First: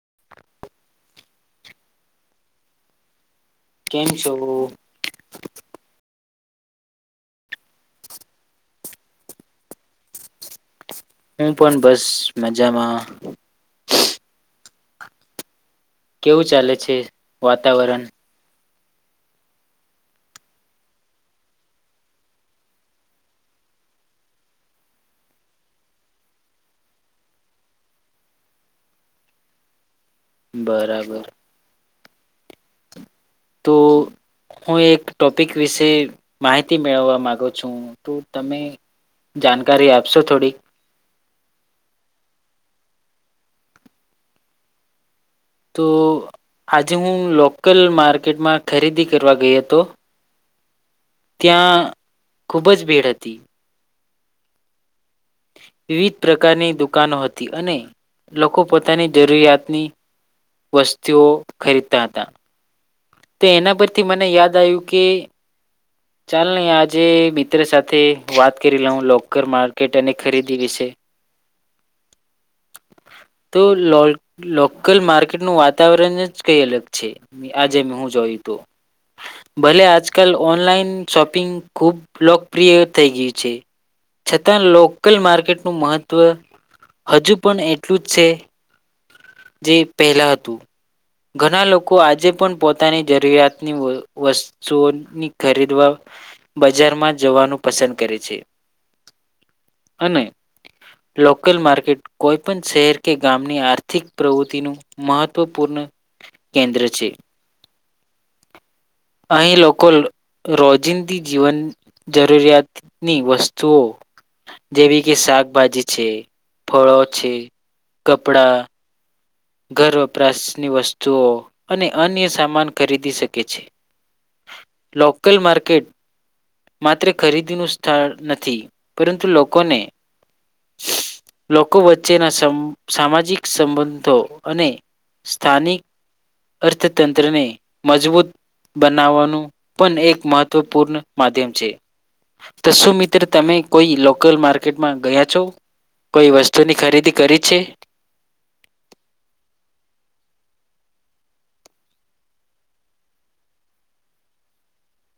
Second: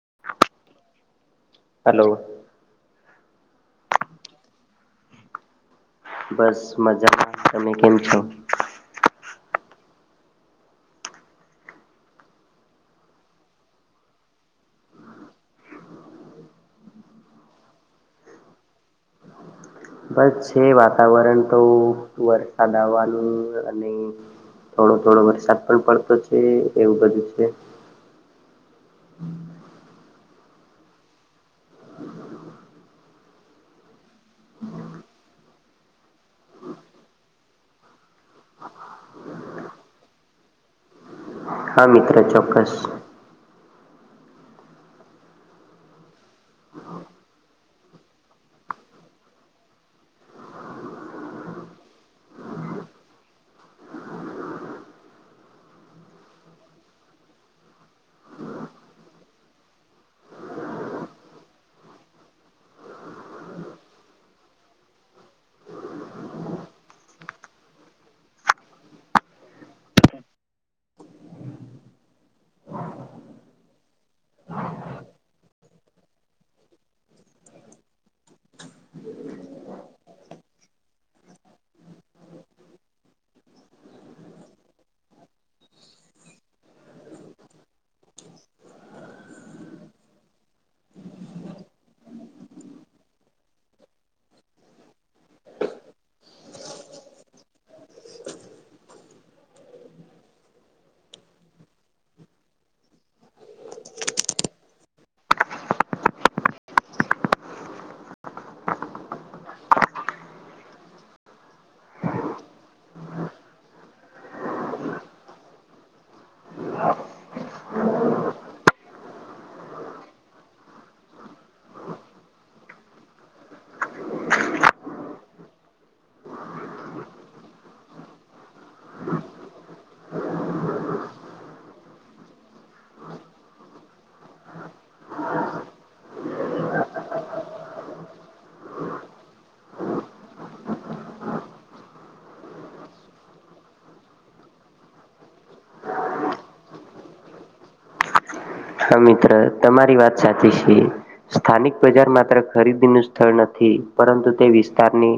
[unintelligible] Hello કેમ છો બસ મજામાં તમે કેમ છો હું પણ બસ મજામાં કેવું ચાલે છે વાતાવરણ બસ છે વાતાવરણ તો વરસાદ આવવાનું અને થોડો થોડો વરસાદ પણ પડતો છે એવું બધું છે બરાબર તો હું એક ટોપિક વિશે માહિતી મેળવવા માંગુ છું તો તમે જાણકારી આપશો થોડી હા મિત્ર ચોક્કસ તો આજે હું લોકલ માર્કેટમાં ખરીદી કરવા ગઈ હતો ત્યાં ખુબ જ ભીડ હતી વિવિધ પ્રકારની દુકાનો હતી અને લોકો પોતાની જરૂરિયાતની વસ્તુઓ ખરીદતા હતા ત એના પરથી મને યાદ આયુ કે ચાલને આજે મિત્ર સાથે વાત કરી લઉ લોકર માર્કેટ અને ખરીદી વિશે તો લોલ લોકલ માર્કેટનું વાતાવરન જ કંઈ અલગ છે આજે મે હું જોયું તો ભલે આજકાલ ઓનલાઈન શોપિંગ ખુબ લોકપ્રિય થઈ ગ્યું છે છતાં લોકલ માર્કેટનું મહત્વ હજુ પન એટલું જ છે જે પેહલા હતું ઘના લોકો આજે પન પોતાની જરૂરિયાતની વ વસ્તુઓની ખરીદવા બજારમાં જવાનું પસંદ કરે છે અને લોકલ માર્કેટ કોઈ પન શહેર કે ગામની આર્થિક પ્રવુત્તિનું મહત્વપૂર્ન કેન્દ્ર છે. અહીં લોકો લો રોજિંદી જીવન જરૂરિયાતની વસ્તુઓ જેવી કે શાકભાજી છે, ફળો છે, કપડા ઘર વપરાશની વસ્તુઓ અને અન્ય સામાન ખરીદી શકે છે, લોકલ માર્કેટ માત્ર ખરીદીનું સ્થળ નથી, પરંતુ લોકોને લોકો વચ્ચેના સમ્ સામાજિક સંબંધો અને સ્થાનિક અર્થતંત્રને મજબૂત બનાવવાનું પન એક મહત્વપૂર્ન માધ્યમ છે, તો સુું મિત્ર તમે કોઈ લોકલ માર્કેટમાં ગયા છો? કોઈ વસ્તુની ખરીદી કરી છે? હા, મિત્ર તમારી વાત સાચી છે, સ્થાનિક બજાર માત્ર ખરીદીનું સ્થળ નથી પરંતુ તે વિસ્તારની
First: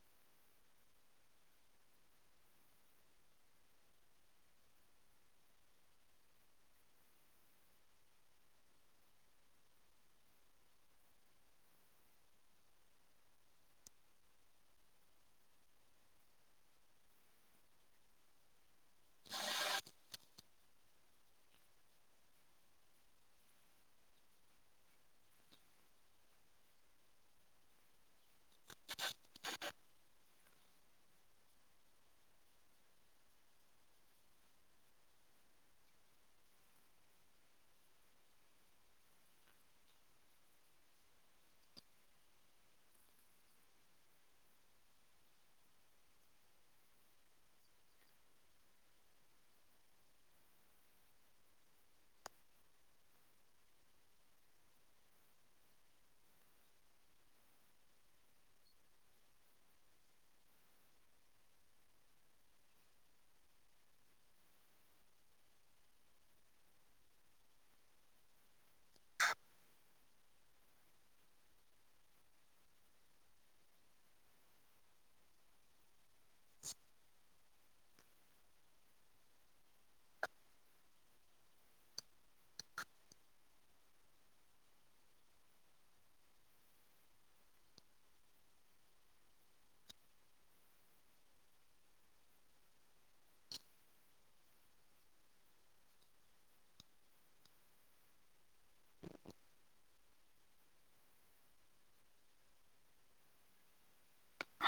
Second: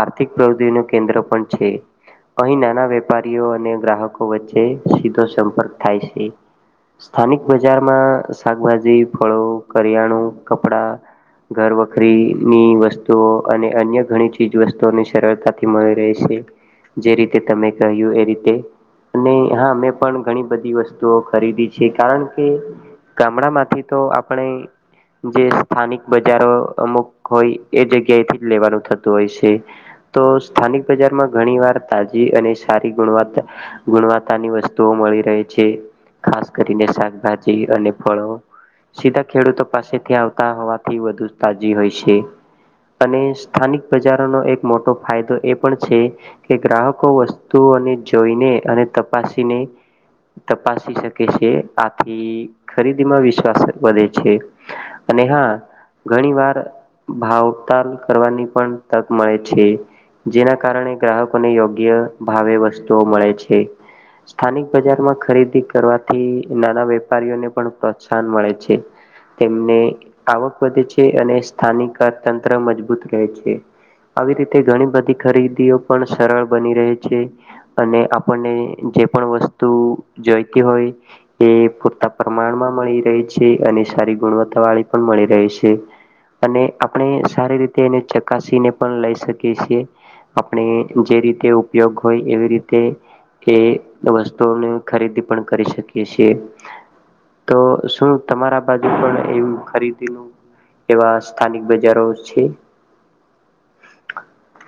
આર્થિક પ્રવુતિનુ કેન્દ્ર પણ છે, અહી નાના વેપારીઓ અને ગ્રાહકો વચ્ચે સીધો સંપર્ક થાય છે, સ્થાનિક બજારમાં શાકભાજી, ફળો, કરિયાણું, કપડા, ઘર વકરીની વસ્તુઓ અને અન્ય ઘણી ચીજ વસ્તુઓની સરળતાથી મળી રહે છે જે રીતે તમે કહ્યું એ રીતે અને હા અમે પણ ઘણી બધી વસ્તુઓ ખરીદી છે કારણ કે ગામડામાંથી તો આપણે જે સ્થાનિક બજારો અમુક હોય એ જગ્યાએથી જ લેવાનું થતું હોય છે, તો સ્થાનિક બજારમાં ઘણી વાર તાજી અને સારી ગુણવતા ગુણવત્તાની વસ્તુઓ મળી રહે છે ખાસ કરીને શાક ભાજી અને ફળો સીધા ખેડૂતો પાસેથી આવતા હોવાથી વધુ તાજી હોય છે અને સ્થાનિક બજારોનો એક મોટો ફાયદો એ પણ છે કે ગ્રાહકો વસ્તુઓને જોઈને અને તપાસીને તપાસી શકે છે, આ થી ખરીદીમાં વિશ્વાસ વધે છે અને હા ઘણી વાર ભાવતાલ કરવાની પણ તક મળે છે, જેના કારણે ગ્રાહકોને યોગ્ય ભાવે વસ્તુઓ મળે છે, સ્થાનિક બજારમાં ખરીદી કરવાથી એ ના વેપારીઓને પ્રોત્સાહન મળે છે, તેમને આવક વધે છે અને સ્થાનિક અર્થતંત્ર મજબૂત કહે છે આવી રીતે ઘણી બધી ખરીદીઓ પણ સ્થા સરળ બની રહે છે. અને આપણને જે પણ વસ્તુ જોઈતી હોય એ પૂરતા પ્રમાણમાં મળી રહે છે અને સારી ગુણવત્તા વાળી પણ મળી રહે છે અને આપણે સારી રીતે એને ચકાસીને પણ લઈ શકીએ છીએ, આપણે જે રીતે ઉપયોગ હોય એવી રીતે એ વસ્તુઓની ખરીદી પણ કરી શકી એ છે, તો શું તમારા બાજુ પણ એવું ખરીદીનું એવા સ્થાનિક બજારો છે?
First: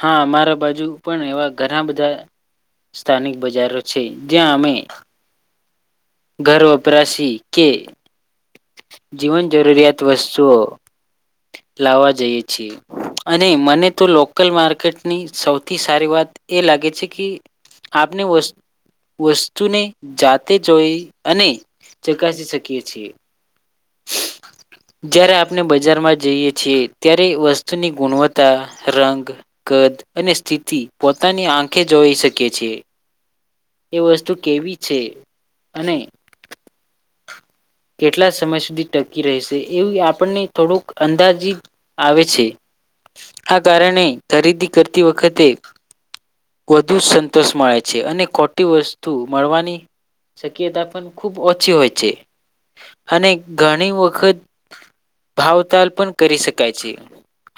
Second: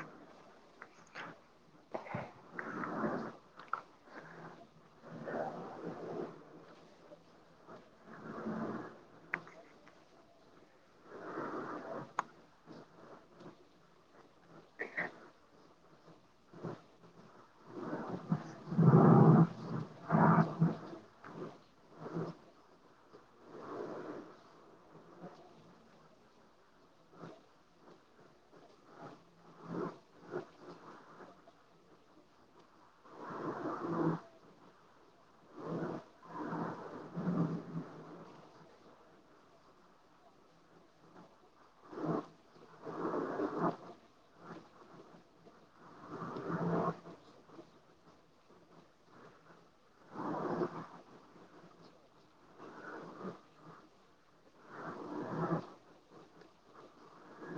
હાં અમારા બાજુ પણ એવા ઘના બધા સ્થાનિક બજારો છે, જ્યાં અમે ઘર વપરાશી કે જીવન જરૂરિયાત વસ્તુઓ લાવવા જઈએ છી અને મને તો લોકલ માર્કેટની સૌથી સારી વાત એ લાગે છે કિ આપને વસ્ વસ્તુને જાતે જોઈ અને ચકાસી શકીએ છીએ. જ્યારે આપને બજારમાં જઈએ છીએ, ત્યારે વસ્તુની ગુણવત્તા, રંગ, કદ અને સ્થિતિ પોતાની આંખે જોઈ શકીએ છીએ. એ વસ્તુ કેવી છે અને કેટલા સમય સુધી ટકી રહેશે એવુઈ આપણને થોડુંક અંદાજીત આવે છે આ કારણે ખરીદી કરતી વખતે વધુ સંતોષ મળે છે અને ખો ટી વસ્તુ મળવાની શક્યતા પન ખૂબ ઓછી હોય છે અને ઘણી વખત ભાવતાલ પન કરી શકાય છે,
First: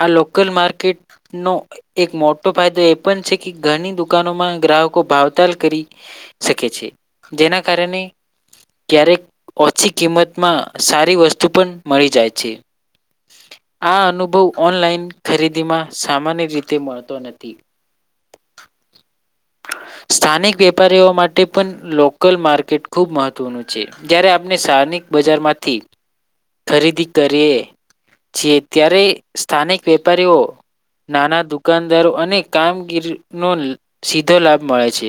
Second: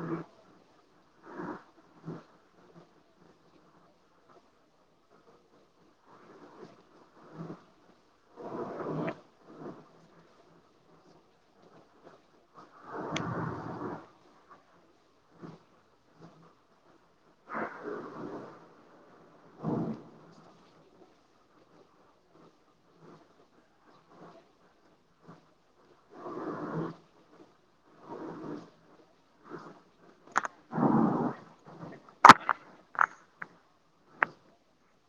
આ લોકલ માર્કેટનો એક મોટો ફાયદો એ પન છે કે ઘણી દુકાનોમાં ગ્રાહકો ભાવતાલ કરી શકે છે, જેના કારને ક્યારેક ઓછી કિંમતમાં સારી વસ્તુ પન મળી જાય છે, આ અનુભવ ઓનલાઈન ખરીદીમાં સામાન્ય રીતે મળતો નથી, સ્થાનિક વે પારીઓ માટે પન લોકલ માર્કેટ ખુબ મહત્વનું છે, જયારે આપને શાનિક બજારમાંથી ખરીદી કરીએ છીએ ત્યારે સ્થાનિક વેપારીઓ નાના દુકાનદારો અને કામગીરીનો સીધો લાભ મળે છે,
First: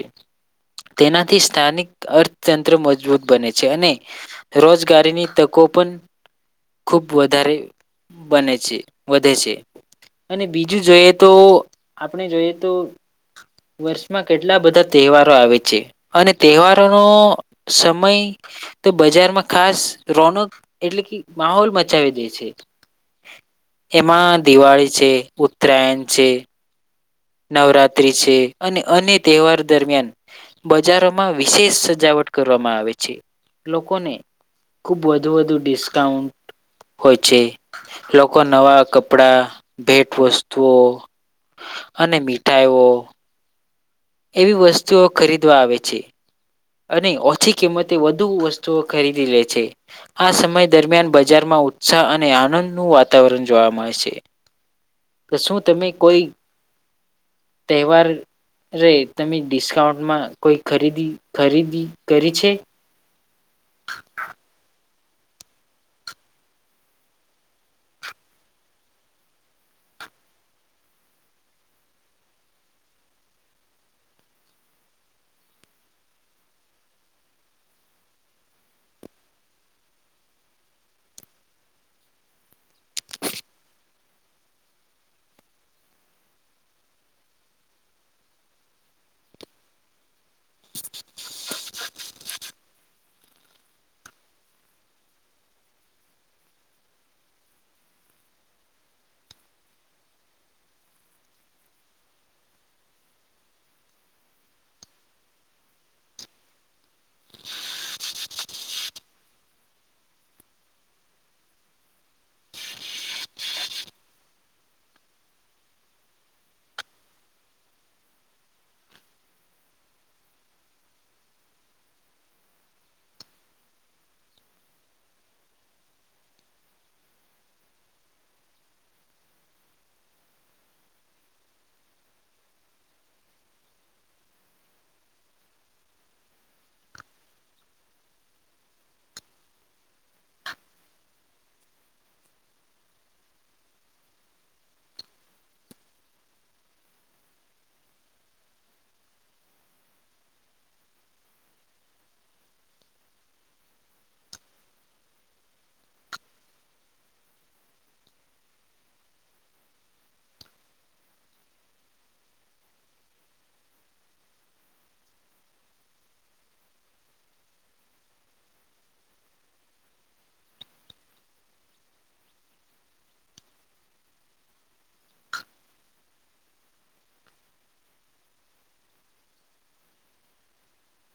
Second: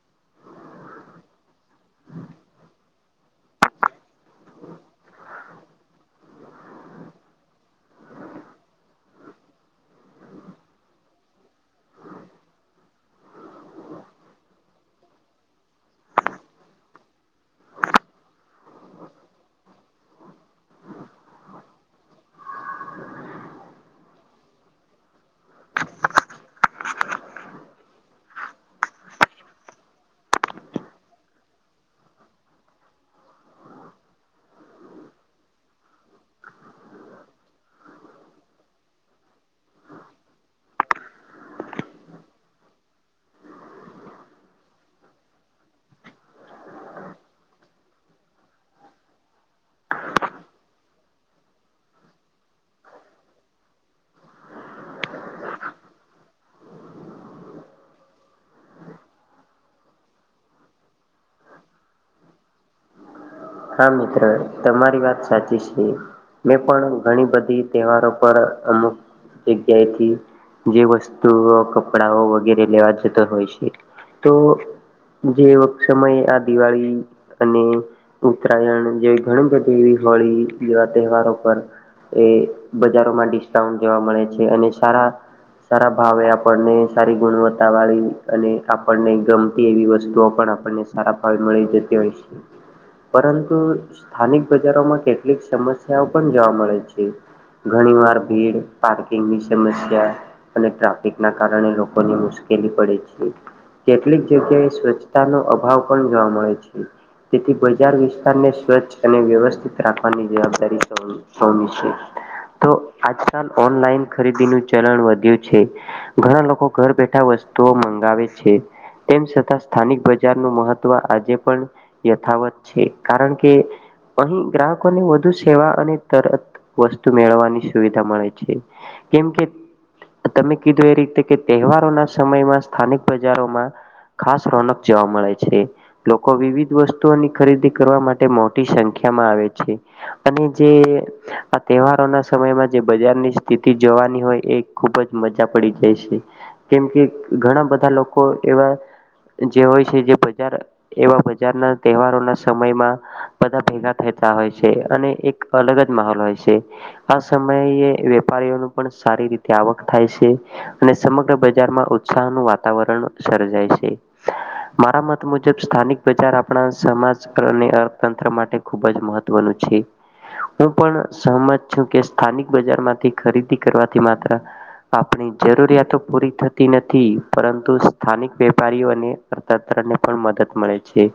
તેનાથી સ્થાનિક અર્થતંત્ર મજબૂત બને છે અને રોજગારીની તકો પન ખુબ વધારે બને છે વધે છે અને બીજું જોઈએ તો આપણે જોઈએ તો વર્ષમાં કેટલા બધા તહેવારો આવે છે અને તહેવારોનો સમય તો બજારમાં ખાસ રોનક એટલે કિ માહોલ મચાવી દે છે, એમાં દિવાળી છે, ઉત્તરાયન છે, નવરાત્રી છે અને અન્ય તહેવારો દરમિયાન બજારોમાં વિશેષ સજાવટ કરવામાં આવે છે, લોકોને ખુબ વધુ વધુ ડિસ્કાઉન્ટ હોય છે, લોકો નવા કપડા, ભેટ વસ્તુઓ અને મીઠાઈઓ એવી વસ્તુઓ ખરીદવા આવે છે. અને ઓછી કિંમતે વધુ વસ્તુઓ ખરીદી લે છે, આ સમય દરમિયાન બજારમાં ઉત્સાહ અને આનંદ ન વાતાવરણ જોવા મળે છે, તો શું તમે કોઈ તહેવાર [unintelligible] તમે ડિસ્કાઉન્ટમાં કોઈ ખરીદી. ખરીદી કરી છે. હા મિત્ર તમારી વાત સાચી છે, મેં પણ ઘણી બધી તહેવારો પર અમુક જગ્યાએથી જે વસ્તુઓ કપડાઓ વગેરે લેવા જતા હોય છે, તો જે સમયે આ દિવાળી અને ઉત્તરાયણ જેવી ઘણી બધી એવી હોળી જેવા તહેવારો પર એ બજારોમાં ડિસ્કાઉન્ટ જેવા મળે છે, અને સારા સારા ભાવે આપણને સારી ગુણવત્તા વાળી અને આપણને ગમતી એવી વસ્તુઓ. પણ આપણને સારા [unintelligible] [inaudible] પરંતુ સ્થાનિક બજારોમાં કેટલીક સમસ્યાઓ પણ જોવા મળે છે, ઘણી વાર ભીડ પાર્કિંગની સમસ્યા અને ટ્રાફિક ના કારણે લોકોની મુશ્કેલી પડે છે, કેટલીક જગ્યાએ સ્વચ્છતાનો અભાવ પણ જોવા મળે છે, તેથી સ્ચછ અને વ્યવસ્થિત રાખવાની જવાબદારીમી છે, તો આજકાલ ઓનલાઈન ખરીદી [unintelligible] ચલણ વધ્યું છે, ઘણા લોકો ઘર બેઠા વસ્તુઓ મંગાવે છે, તેમ છતાં સ્થાનિક બજારનું મહત્વ આજે પણ [unintelligible] કારણ કે અહી ગ્રાહકોને વધુ સેવા અને તરત વસ્તુ મેળવવાની સુવિધા મળે છે, કેમ કે તમે કીધું એ રીતે કે તહેવારોના સમયમાં સ્થાનિક બજારોમાં ખાસ [unintelligible] જોવા મળે છે, લોકો વિવિધ વસ્તુઓની ખરીદી કરવા માટે મોટી સંખ્યામાં આવે છે, અને જે આ તહેવારોના સમયમાં જે બજારની સ્થિતિ જોવાની હોય એ ખુબ જ મજા પડી જાય છે, કેમ કે ઘણા બધા લોકો એવા જે હોય છે, જે બજાર એવા બજારના તહેવાર. બધા ભેગા થતા હોય છે, અને એક અલગ જ માહોલ હોય છે, આ સમયે વેપારીઓનું પણ સારી રીતે આવક થાય છે, અને સમગ્ર બજારમાં ઉત્સાહ ન વાતાવરણ સર્જાય છે, મારા મત મુજબ સ્થાનિક બજાર આપણા સમાજ અને અર્થતંત્ર માટે ખૂબ જ મહત્વનું છે, હું પણ સહમત છું, કે સ્થાનિક બજારમાંથી ખરીદી કરવાથી માત્ર આપણી જરૂરિયાતો પૂરી થતી નથી પરંતુ સ્થાનિક વેપારીઓ અને અર્થતંત્રને પણ મદદ મળે છે.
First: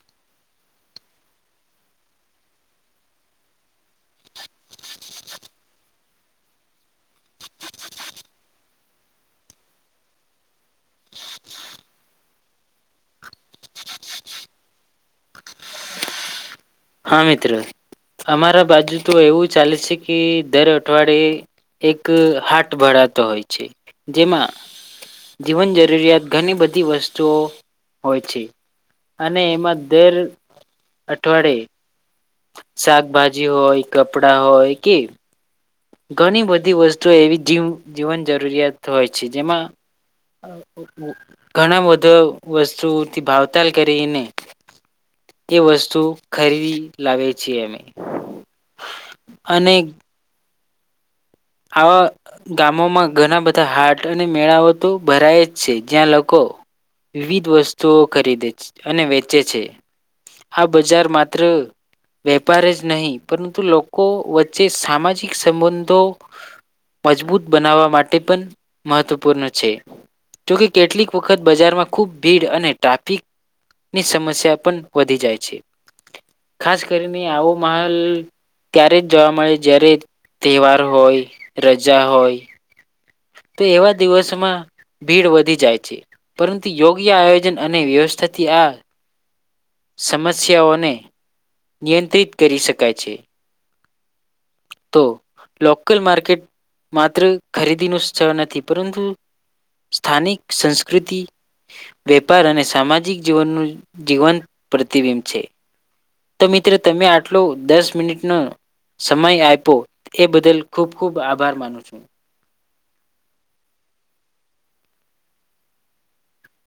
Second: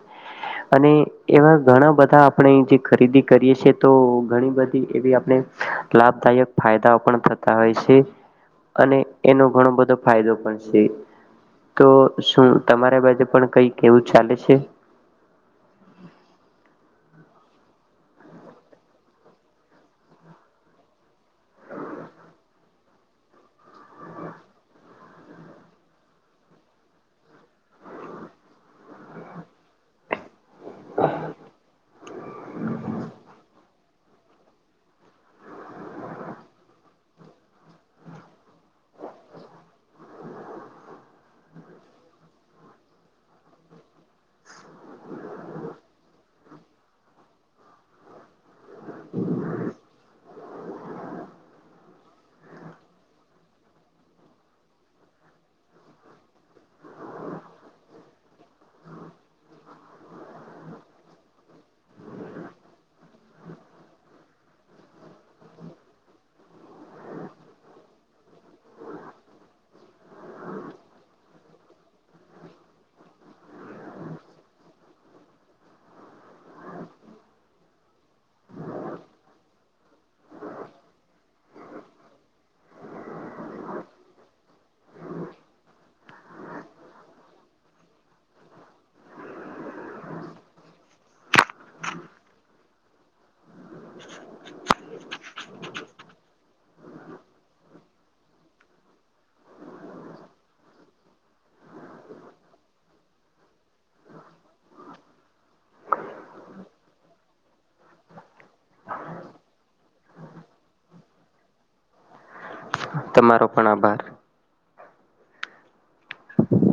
અને એવા ઘણા બધા આપણે જે ખરીદી કરીએ છે, તો ઘણી બધી એવી આપણે લાભદાયક ફાયદાઓ પણ થતા હોય છે, અને એનો ઘણો બધો ફાયદો પણ છે, તો શું તમારા બાજે પણ કઈક એવું ચાલે છે. હા મિત્ર અમારા બાજુ તો એવું ચાલે છે, કે દર અઠવાડિયે એક હાટ ભરાતો હોય છે, જેમાં જીવન જરૂરિયાત ઘણી બધી વસ્તુઓ હોય છે, અને એમાં દર. અઠવાડે. શાકભાજી હોય કપડા હોય કે. ઘણી બધી વસ્તુઓ એવી [unintelligible] જીવન જરૂરિયાત હોય છે, જેમાં ઘણા [unintelligible] વસ્તુથી ભાવતાલ કરીને એ વસ્તુ ખરીદી લાવે [unintelligible] અમે અને. આવા ગામોમાં ઘણા બધા હાટ અને મેળઓ તો ભરાય જ છે, જ્યાં લોકો વિવિધ વસ્તુઓ ખરીદે અને વેચે છે, આ બજાર માત્ર વેપાર જ નહીં પરંતુ લોકો વચ્ચે સામાજિક સંબંધો. મજબૂત બનાવવા માટે પણ મહત્વપૂર્ણ છે, જોકે કેટલીક વખત બજારમાં ખુબ ભીડ અને ટ્રાફિકની સમસ્યા પણ વધી જાય છે, ખાસ કરીને આવો માહોલ ત્યારે જ જોવા મળે જ્યારે તહેવાર. હોય [unintelligible] હોય તો એવા દિવસોમાં ભીડ વધી જાય છે, પરંતુ યોગ્ય આયોજન અને વ્યવસ્થાથી આ સમસ્યાઓને નિયંત્રિત કરી શકાય છે, તો લોકલ માર્કેટ માત્ર ખરીદી ન સ્થળ નથી પરંતુ સ્થાનિક સંસ્કૃતિ વેપાર અને સામાજિક જીવનનું જીવંત. પ્રતિબિંબ છે, તો મિત્ર તમે આટલો દસ મિનિટ [unintelligible] સમય [unintelligible] એ બદલ ખૂબ ખૂબ આભાર માનું છું. તમારો પણ આભાર.